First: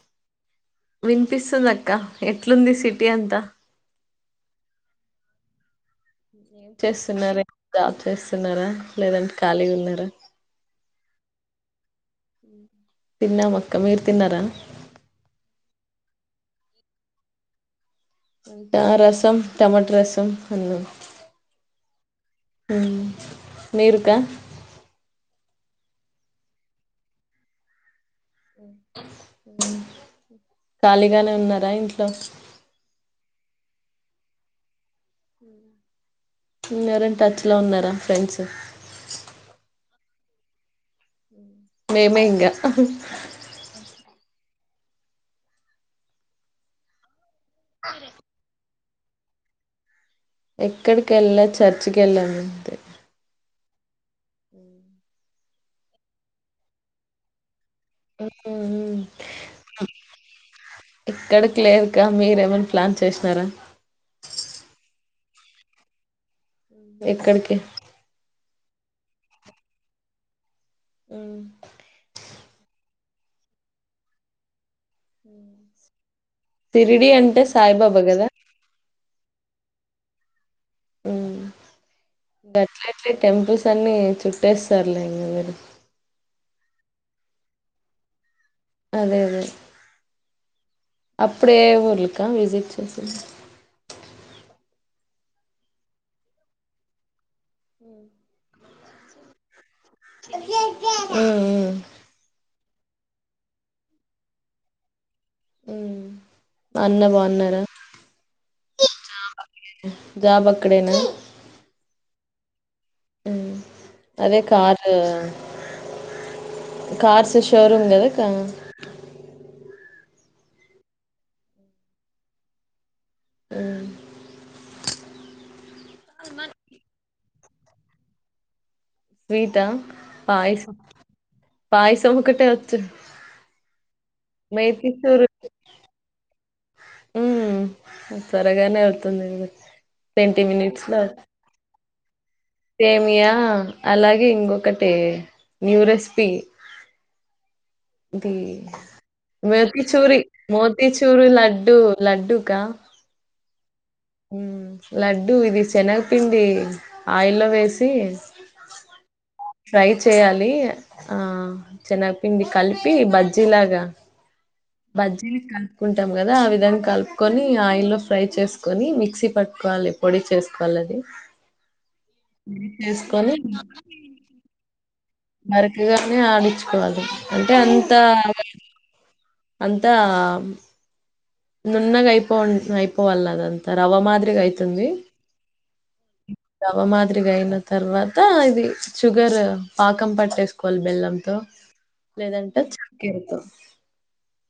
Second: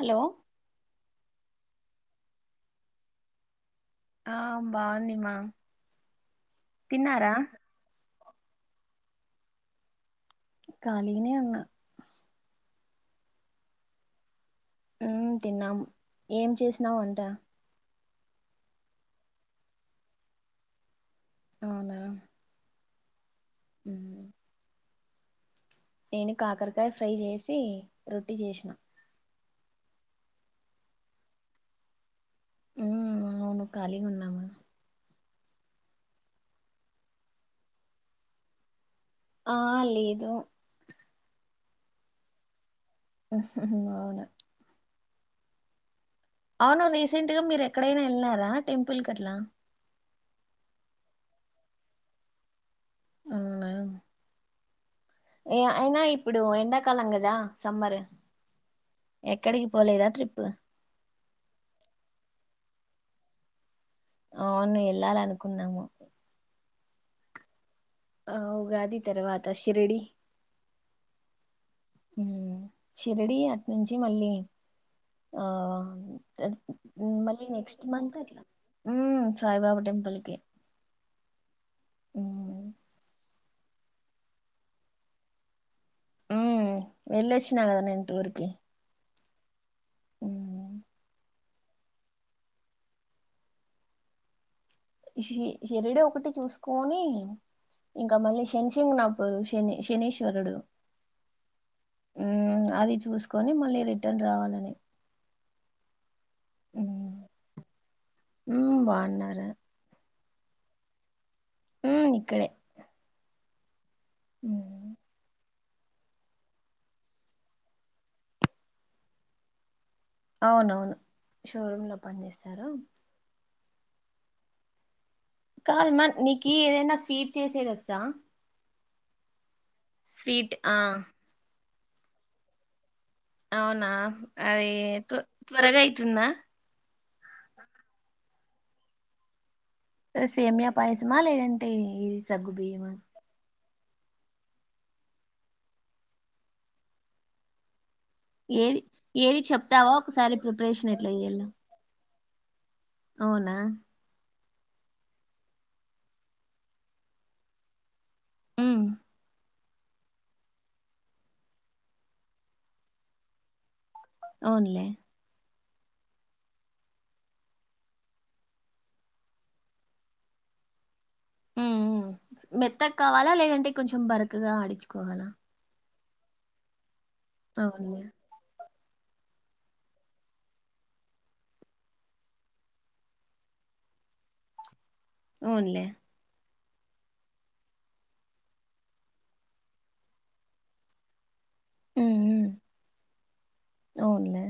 Hello వినిపిస్తుంది అక్క ఎట్లుంది సిటీ అంతా ఆ బాగుందిమ్మా ఏం చేస్తున్నారే జాబ్ చేస్ ఉన్నారా లేదంటే ఖాళీగా ఉన్నారా ఖాళీనే ఉన్న తిన్నమక్క మీరు తిన్నారా ఆ తిన్నాము ఏం చేసినావు వంట వంట రసం టమాటా రసం అన్నం అవునా ఉం మీరుకా ఉమ్ నేను కాకరకాయ ఫ్రై చేసి రొట్టి చేసిన ఖాళీగానే ఉన్నారా ఇంట్లో ఉ అవును ఖాళీగా ఉన్నామా ఇంగవరైనా టచ్ లో ఉన్నారా ఫ్రెండ్స్ ఆ లేదు మేమే ఇంగ అవునా అవును నీసెన్ సెట్గా మీరు ఎక్కడైనా వెళ్ళారా టెంపుల్ కట్లా ఎక్కడికి వెళ్ళ చర్చికి వెళ్ళానంతే అవునా అ ఏ అయినా ఇప్పుడు ఎండాకాలం కదా సమ్మర్ ఎక్కడికి పోలేదా ట్రిప్ ఇక్కడకి లేదుకా మీరేమ ప్లాన్ చేసినారా అవును వెళ్ళాలనుకున్నాము ఎక్కడకి ఉగాది తర్వాత శిర్డి ఉహు షిరిడి అట్నుంచి మళ్ళీ అ షిరిడి అంటే మల్లి నెక్స్ట్ సాయిబాబా మంత్ కదా అట్ల ఉమ్ సాయిబాబా టెంపుల్కి ఉమ్ గట్లా ఎట్ల టెంపుల్స్ అన్ని చుట్టేస్తారులే ఇంకా మీరు ఉమ్ వెళ్ళొచ్చినా కదా నేను టూర్ కి అదే అదే ఉ అప్పుడే ఊర్లక్కా విజిట్ చేసింది షి షిరిడి ఒకటి చూసుకొని ఇంకా మలేషిన్ చింగ్ణ పరుషని ఉమ్ ఉమ్ హ్మ్ అది చూసుకొని మళ్ళీ రిటర్న్ రావాలని ఉమ్ అన్న బాగున్నారా ఉ బా జాబ్ అక్కడేనా ఆక్కడే ఉమ్ అదే కాారు కార్స్ షోరూమ్ కదా క అవునవును షోరూమ్ లో పనిస్తారు ఉమ్ కాద మా నికి ఏదన్న స్వీట్ చేసేదచ్చా స్వీట్ తా పాయసం ఆ పయసం ఒక కటే వచ్చు అవునా అదే మేతి త చూరు త్వరగా అయితుంద ఉమ్ త్వరగానే అవుతుంధి ఇది సేమ్య పాయసమా లేదంటే ఈ సెమియా అలాగే ఇంకొకటి న్యూ రెసిపీ ఇ ఏది ఏది చెప్తావా మోతిచూరి ఒకసారి ప్రిపరేషన్ ఎట్లా మోతిచూరు చేయాలో లడ్డుూ లడ్డు కా అవునా ఉమ్ లడ్డుూ ఇది శనగపిండి ఆయిల్లో వేసి ఉమ్, ఫ్రై చేయాలి ఆ చిన్నగ పిండి కలిపి బజ్జీ లాగా అవునులే బజీ క కుంటాం కదా ఆ విధాంగా కలుపుకొని ఆయిల్ల్లో ఫ్రై చేసుకొని మిక్సీ పట్టుకోవాలి పొడి చేసుకోవాలి అది ఉమ్ ఉ పొడి మెత్తకు కావాలా చేసుకొని లేదంటే కొంచెం బరకగా ఆడిచు కో వా బరకగానే ఆడించుకోవాలి అంటే అంత అవునులే అంతా నున్నగా అయిపో అంట్నె అయిపోవాలన్నా అదంతా రవ్వ మాదిరిగా అయితుంది అవునులే రవ్వ మాదిరిగా అయిన తర్వాత ఇది షుగర్ పాకం పట్టేసుకోవాలి బెల్లంతో ఉమ్, ఉమ్. లేదంటే చెక్కర తో అవునులే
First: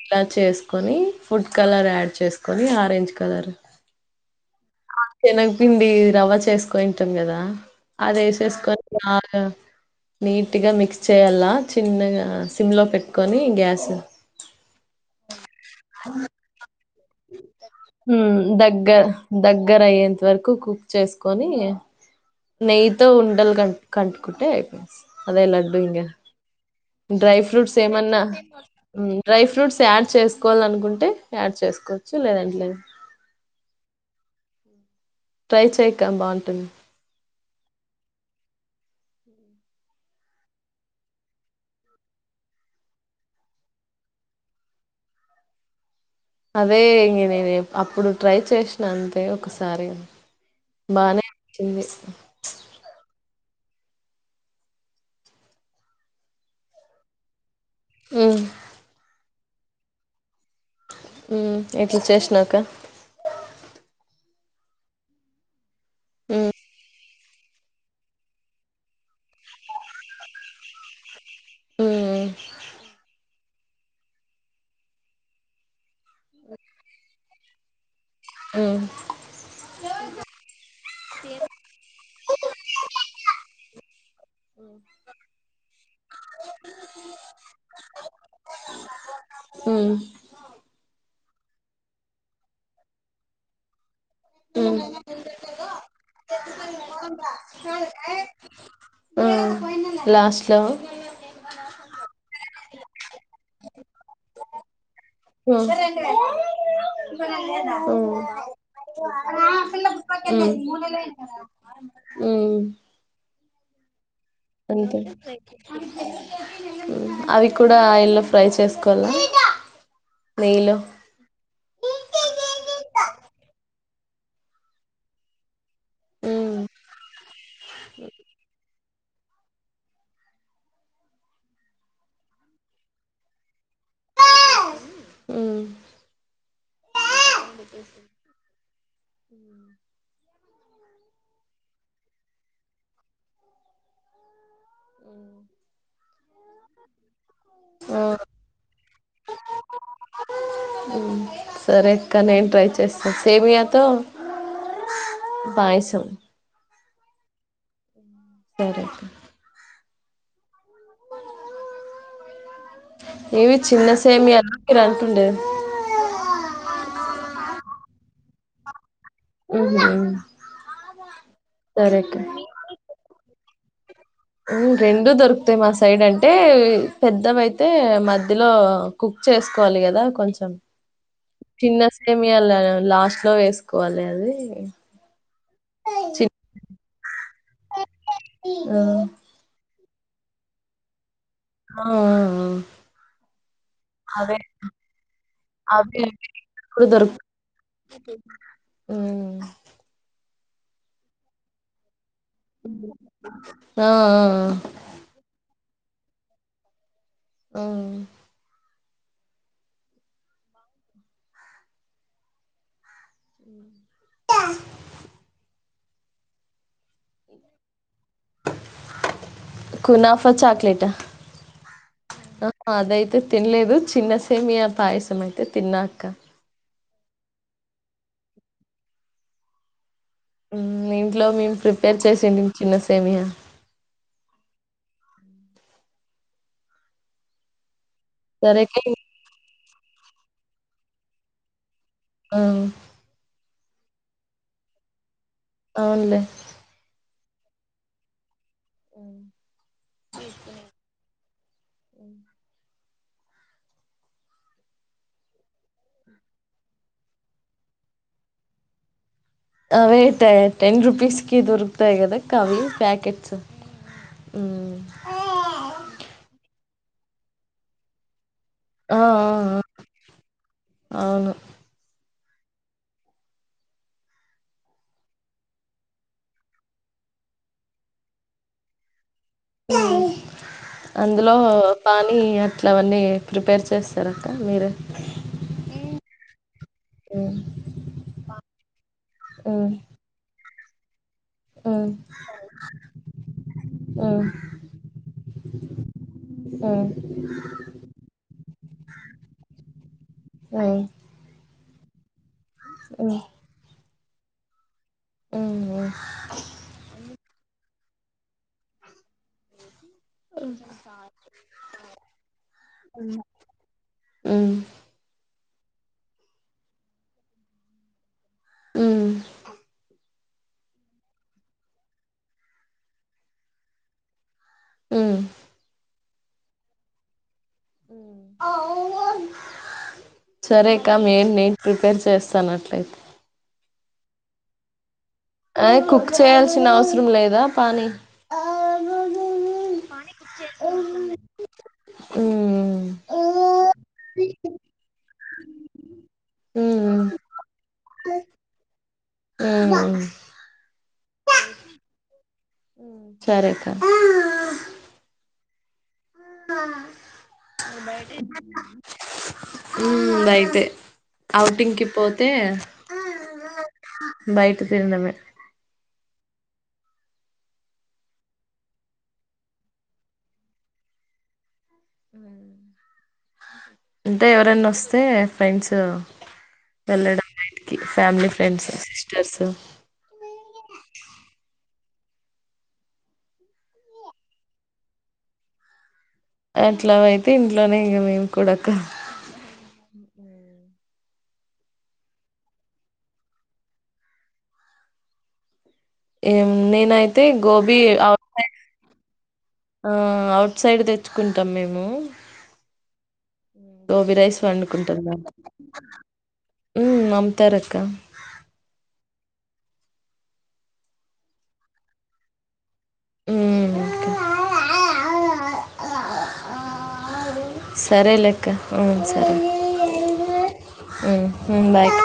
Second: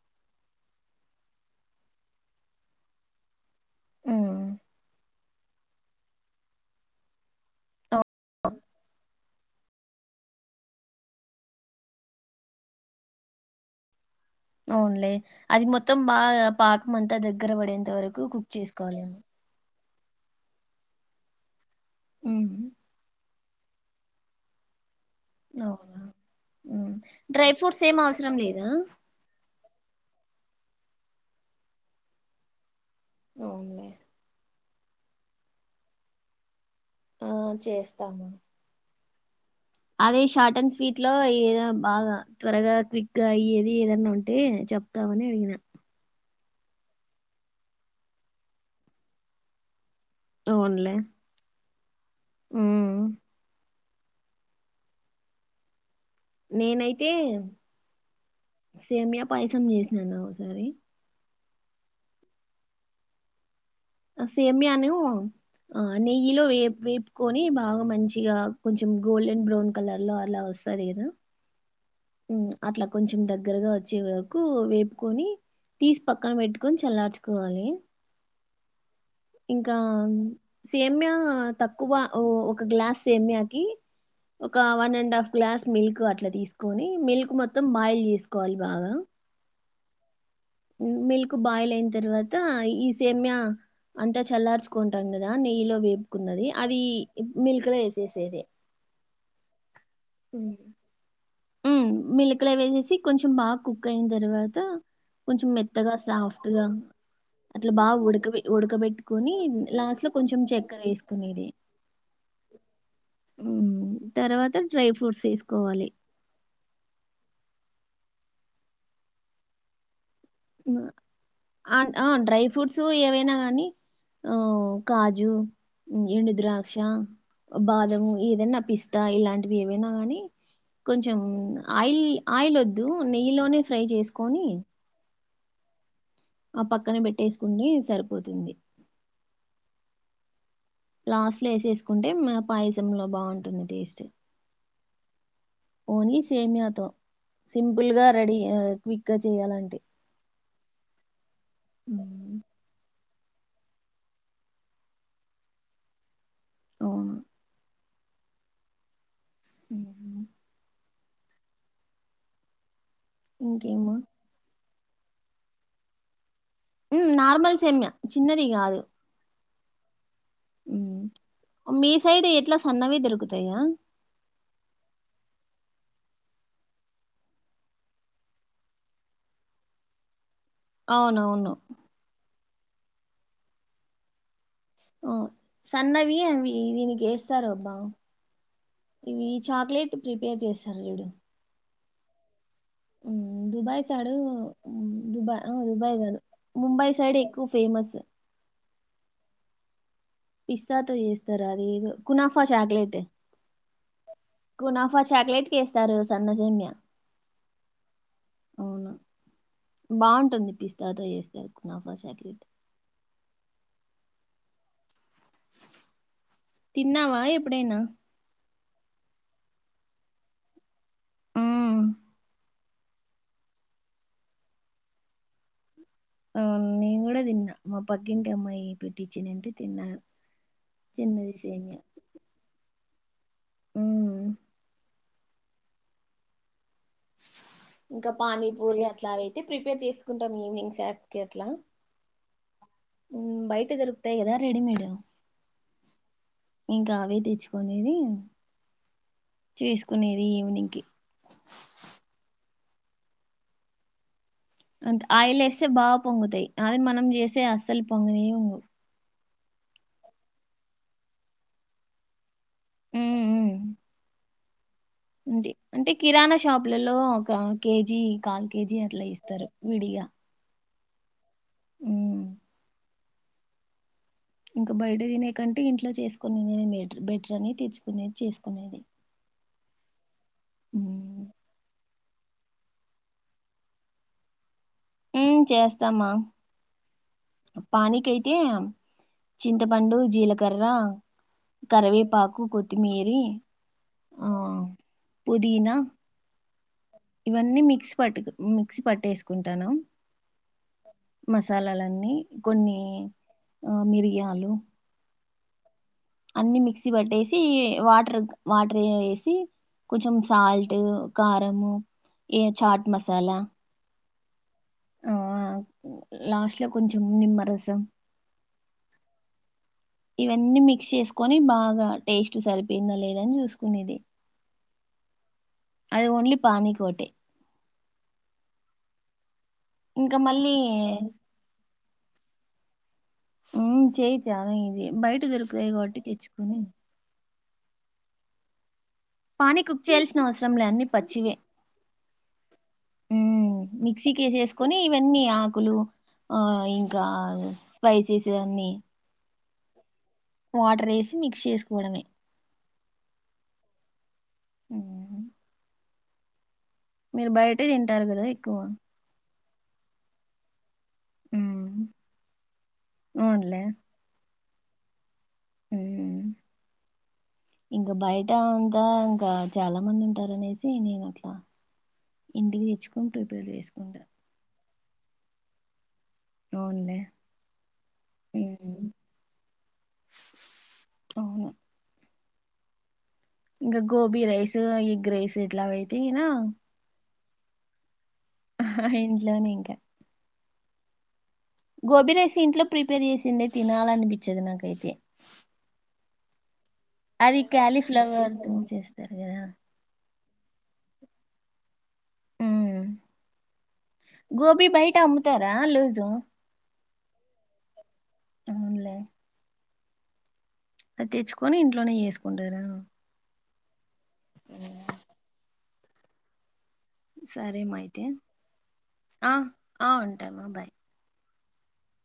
ఇలా చేసుకొని ఫుడ్ కలర్ యాడ్ చేసుకొని ఆరెంజ్ కలర్ ఉమ్. శనగపిండి రవ్వ చేసుకోనింటాం కదా అవు- అది యేసేసుకొని నీట్గా మిక్స్ చేయాలా చిన్నగా సిమ్ లో పెట్టుకొని గ్యాస్ అవున్లే అది మొత్తం బాగా పా ముద్ద ద దగ్గర పడేంత వరకు కుక్ చేసుకోవాలెమో దగ్గర అయ్యేంత వరకు కుక్ చేసుకొని ఉమ్. నెయితో ఉండల్ కలుపుకుంటే అయిపొయింది అదే లడ్డు అవునా ఇగ డ్రై ఫ్రూట్స్ ఏం ఏమన్నా అవసరం లేదా డ్రై ఫ్రూట్స్ యాడ్ యాడ్ చేసుకోవాల అనుకుంటే యాడ్ చేసుకోవచ్చు లేదంటె లేదు అవునులే ట్రై చేయక్క బాగుంటుంది ఆ చేస్తాము అదే షార్ట్ అండ్ స్వీట్ లో ఏదన్న బాగా త్వరగా క్విక్గా అయ్యేది ఏదన్నా ఉంటే చెప్తామని అడిగినా అదే ఇంగ నేను అప్పుడు ట్రై చేసిన అంతే ఒకసారి తోన్లే చీ మ్ నేనైతే ఉమ్ సేమియా పాయసం జేస్నాను అయ్ మ్ ఎట్లా చేసినవ్ అక్క సేమ్యాను ఆ నెయ్యిలో ఉమ్ వేపి కొని బాగా మంచిగా కొంచెం గోల్డెన్ బ్రౌన్ కలర్ లో అలా వస్తాది కదా ఉమ్ మ్ అట్లా కొంచెం దగ్ దగ్గరగా వచ్చే వరకు వేపుకొని తీసి పక్కన పెట్టుకొని చల్లార్చుకోవాలి మ్ ఇంకా సేమ్య తక్కువ ఒక గ్లాస్ సేమ్యాకి ఒక one and half glass milk అట్లా తీస్ కొని మిల్క్ మొత్తం బాయిల్ చేసుకోవాలి బాగా ఊమ్ మిల్క్ బాయిల్ అయిన తర్వాత, ఈ సేమ్య అంతా చల్లార్చుకుంటాం. కదా నెయ్యిలో వేపుకున్నది అది మిల్క్ లో వేసేసేది. లాస్ట్లో ఊమ్ మిలక్ లో వేసేసి కొంచెం బాగా కుక్ అయిన తర్వాత కొంచెం ఉమ్ మెత్తగా సాఫ్ట్గా అట్లా బాగా ఉడక ఉడకబెట్ కొని లాస్ట్ లో కొంచెం ఊమ్ చక్కెర వేసుకునేది ఊమ్ ఉం తర్వాత డ్రై అంతే ఫ్రూట్స్ ఏసుకోవాలి. ఉమ్ అవి కూడా ఎల్లో ఫ్రై చేస్కోవల్లా ఉ అన్ ఆ డ్రై ఫ్రూట్స్ ఏవైనా కానీ, ఆ కాజు, ఎండు ఉమ్ ద్రాక్ష, బాదము ఏదన్నా పిస్తా, ఇలాంటివి ఏవైనా కానీ, కొంచెం ఆయిల్ ఆయిల్ వద్దు నెయ్యిలోనే ఫ్రై చేసుకొని, ఉమ్ ఆ పక్కన పెట్టేసుకుని సరిపోతుంది లాస్ట్ లో వేసేసుకుంటే మా పాయసం లో బాగుంటుంది టేస్ట్ అవు ఓన్లీ సేమియాతో సింపుల్ ఆ గా రెడీ ఆ క్విక్ గా చేయాలంటే ఉమ్. సరే అక్క హ్మ్. నేను ట్రై చేస్ సేమియాతో పాయసం అవును. సరే ఊమ్ ఇవి చిన్న ఇంకేమో? సేమియాల కాలుతుండే ఉమ్ నార్మల్ సేమ్య చిన్నది కాదు ఉహు మీ సరే సైడ్ ఎట్లా సన్నవిదరుకుదు తయా ఉ రెండు దొరుకుతాయి. మా సైడ్ అంటే పెద్దవయితే మధ్యలో కుక్ చేసుకోవాలి కదా కొంచెం అవునవును చిన్న సెమీయ ఇల లాస్ట్ లో వేసుకోవాలి అది ఆవు సన్నవి చి అవి దీనికి ఏస్తారు అబ్బా ఆ ఇవి చాక్లెట్ ప్రిపేర్ చేస్తారు ఆ అ దుబాయ్ సైడ్ దుబా దుబయ్ అవే కాదు ఇప్పుడు ముంబై దొరుకు సైడ్ ఎక్కువ ఫేమస్ ఉమ్ పిస్తాతో చేస్తారు అదిదో ఆ ఆ ఆహ్ సర్లే సంగతేమియే అవున్ అవునా బాగుంటుంది పిస్తాతో చేస్తారు కునాఫా చాక్లెట్ తమ్ తిన్నావా ఎప్పుడైనా కునాఫ చాక్లేట ఉమ్ అదయితే తిన్లేదు చిన్నసేమియా పాయసం అయితే తిన్నా. కా అవును నేను కూడా తిన్నా. మా పక్కింటి అమ్మాయి పెట్టించినింటే తిన్నాను. ఉహ్మ్ ఇంట్లో చిన్నది మేము ప్రిపేర్ చేసిండి చిన్నద్ సేమియా ఉహ్ ఇంకా సరేకే పానీపూరి అట్లా అయితే ప్రిపేర్ చేసుకుంటాం ఈవినింగ్ స్నాకి అట్లా ఆహ్ ఉహ్ బయట ధోరుకుతయి కాదా రెడిమేడ్ అవునులే తెచ్చుకునేది చేసుకునేది ఈవినింగ్ కి అంతే ఆయిలే వేస్తే బాగా పొంగుతాయి. అదే మనం చేస్తే అస్సలు పొంగనే పొంగవ్ అవేయితే టెన్ రుపీస్ కి దొరుకుతాయి కదా ఆవి ప్యాకెట్స్ ఉహ్ పిల్లలో ఒక కేజీ కాల్ కేజీ ఆ ఆ అట్లా ఇస్తారు విడిగా అవును ఉమ్ ఇంకా బయట తినే కంటే ఇంట్లో చేసుకునే బెట్రు బెటర్ అని తేచ్చుకునేది చేసుకునేది. ఎయ ఉమ్ అందులో పానీ అట్లవన్నీ ప్రిపేర్ చేస్తారక్క మీరే ఉహ్మ్ చేస్తామా. మ్మ్ పనికైతే మ్మ్ చింతపండుూ, జీలక్ కర్ర మ్మ్ కరివేపాకు, కొత్తిమీరీ మ్మ్ ఆహ్ పుదీనా మ్మ్ మ్మ్ ఇవన్నీ మిక్సీ పట్టుక్ మిక్సీ పట్టేసుకుంటాను. మ్మ్ స్లలన్నీ కొన్ని ఆ మీరి యాలు ఓవో అన్ని మిక్సీ బట్టేసి వాటర్ వాటర్ వే [unintelligible] కొంచం సాల్ట్ కారం ఏ చాట్ మసాలా మ్మ్ మ్మ్ ఆ లాస్ట్ లో కొంచం నిమ్మరసం ఉమ్ ఇవన్నీ మిక్ షెస్కోని బాగా టేస్ట్ సరిపోయిందా లేదని చూసుకునేది ఆ అది ఓన్లీ పానీ కోటె ఉమ్ ఇంకా మళ్ళీ సరే కమ్ ఏం నెన్ ప్రిపేర్ చేస్తాన్ అట్లయితే ఉమ్ చేయి చాలా ఈజీ బైట్ అ కుక్ చేయాల్సిన అవసరం లేదా పానీ పాని కుక్ పానీ చేయల్స్ కుక్ నవ్సరంలే చేయాల్సిన అన్ని, అవసరం లేదు పచ్చివే ఉమ్ మిక్సీకేసేసుకొని పెన్నీ ఆకులు ఆ ఇంకా ఫై సేసేదాన్ని వాటర్ ఎసి మిక్స్ చేసుకోవడమే సరేక్క ఆ తింటారు కదా ఎక్కువ [unintelligible] ఉమ్ బయటే అఔటింగ్కి మ్మ్ పోతే అవునులే బయట తినడమే మ్మ్ ఇంకా బయట అంతా ఇంకా చాలా మంది ఉంటారునేసి నేను అట్లా ఇంటికి తెచ్చుకొని టూ టూ చేస్టీం వేస్కుంనుడే సే ఫైండ్స్తే వెళ్ళడం మా ఇంటికి ఫామలీ ఫ్రెండ్స్ ఉమ్, సిస్టర్స్ ఉ అవును ఇంకా గోబీ రైస్ ఎగ్ రైస్ ఇట్లా దినా దీంట్లోనే ఇం ఇంట్లోనే ఇంకా గోబీ రైస్ ఇంట్లో ప్రిపేర్ చేసిందే తినాలనిపించేది నాకైతే ఏమో నేనైతే అది గోబీ ఆ క్యాలీఫ్లవర్ తో చేస్తారు కదా సైడ్ తెచ్చుకుంటాం మేము ఉమ్. గోబీ రైస్ గోబీ బయట వండుకుంటుందా అమ్ముతారా లూజు ఉమ్ అమ్ముతార్అక్క అవునులే అది తెచ్చుకొని ఇంట్లోనే చేసుకుంటారా ఉమ్ అ సరేమా అయితే సరేలేెక్క ఉ సరే ఆ ఆ ఉంటామా బాయ్ ఉ ఉమ్ బాయ్ అక్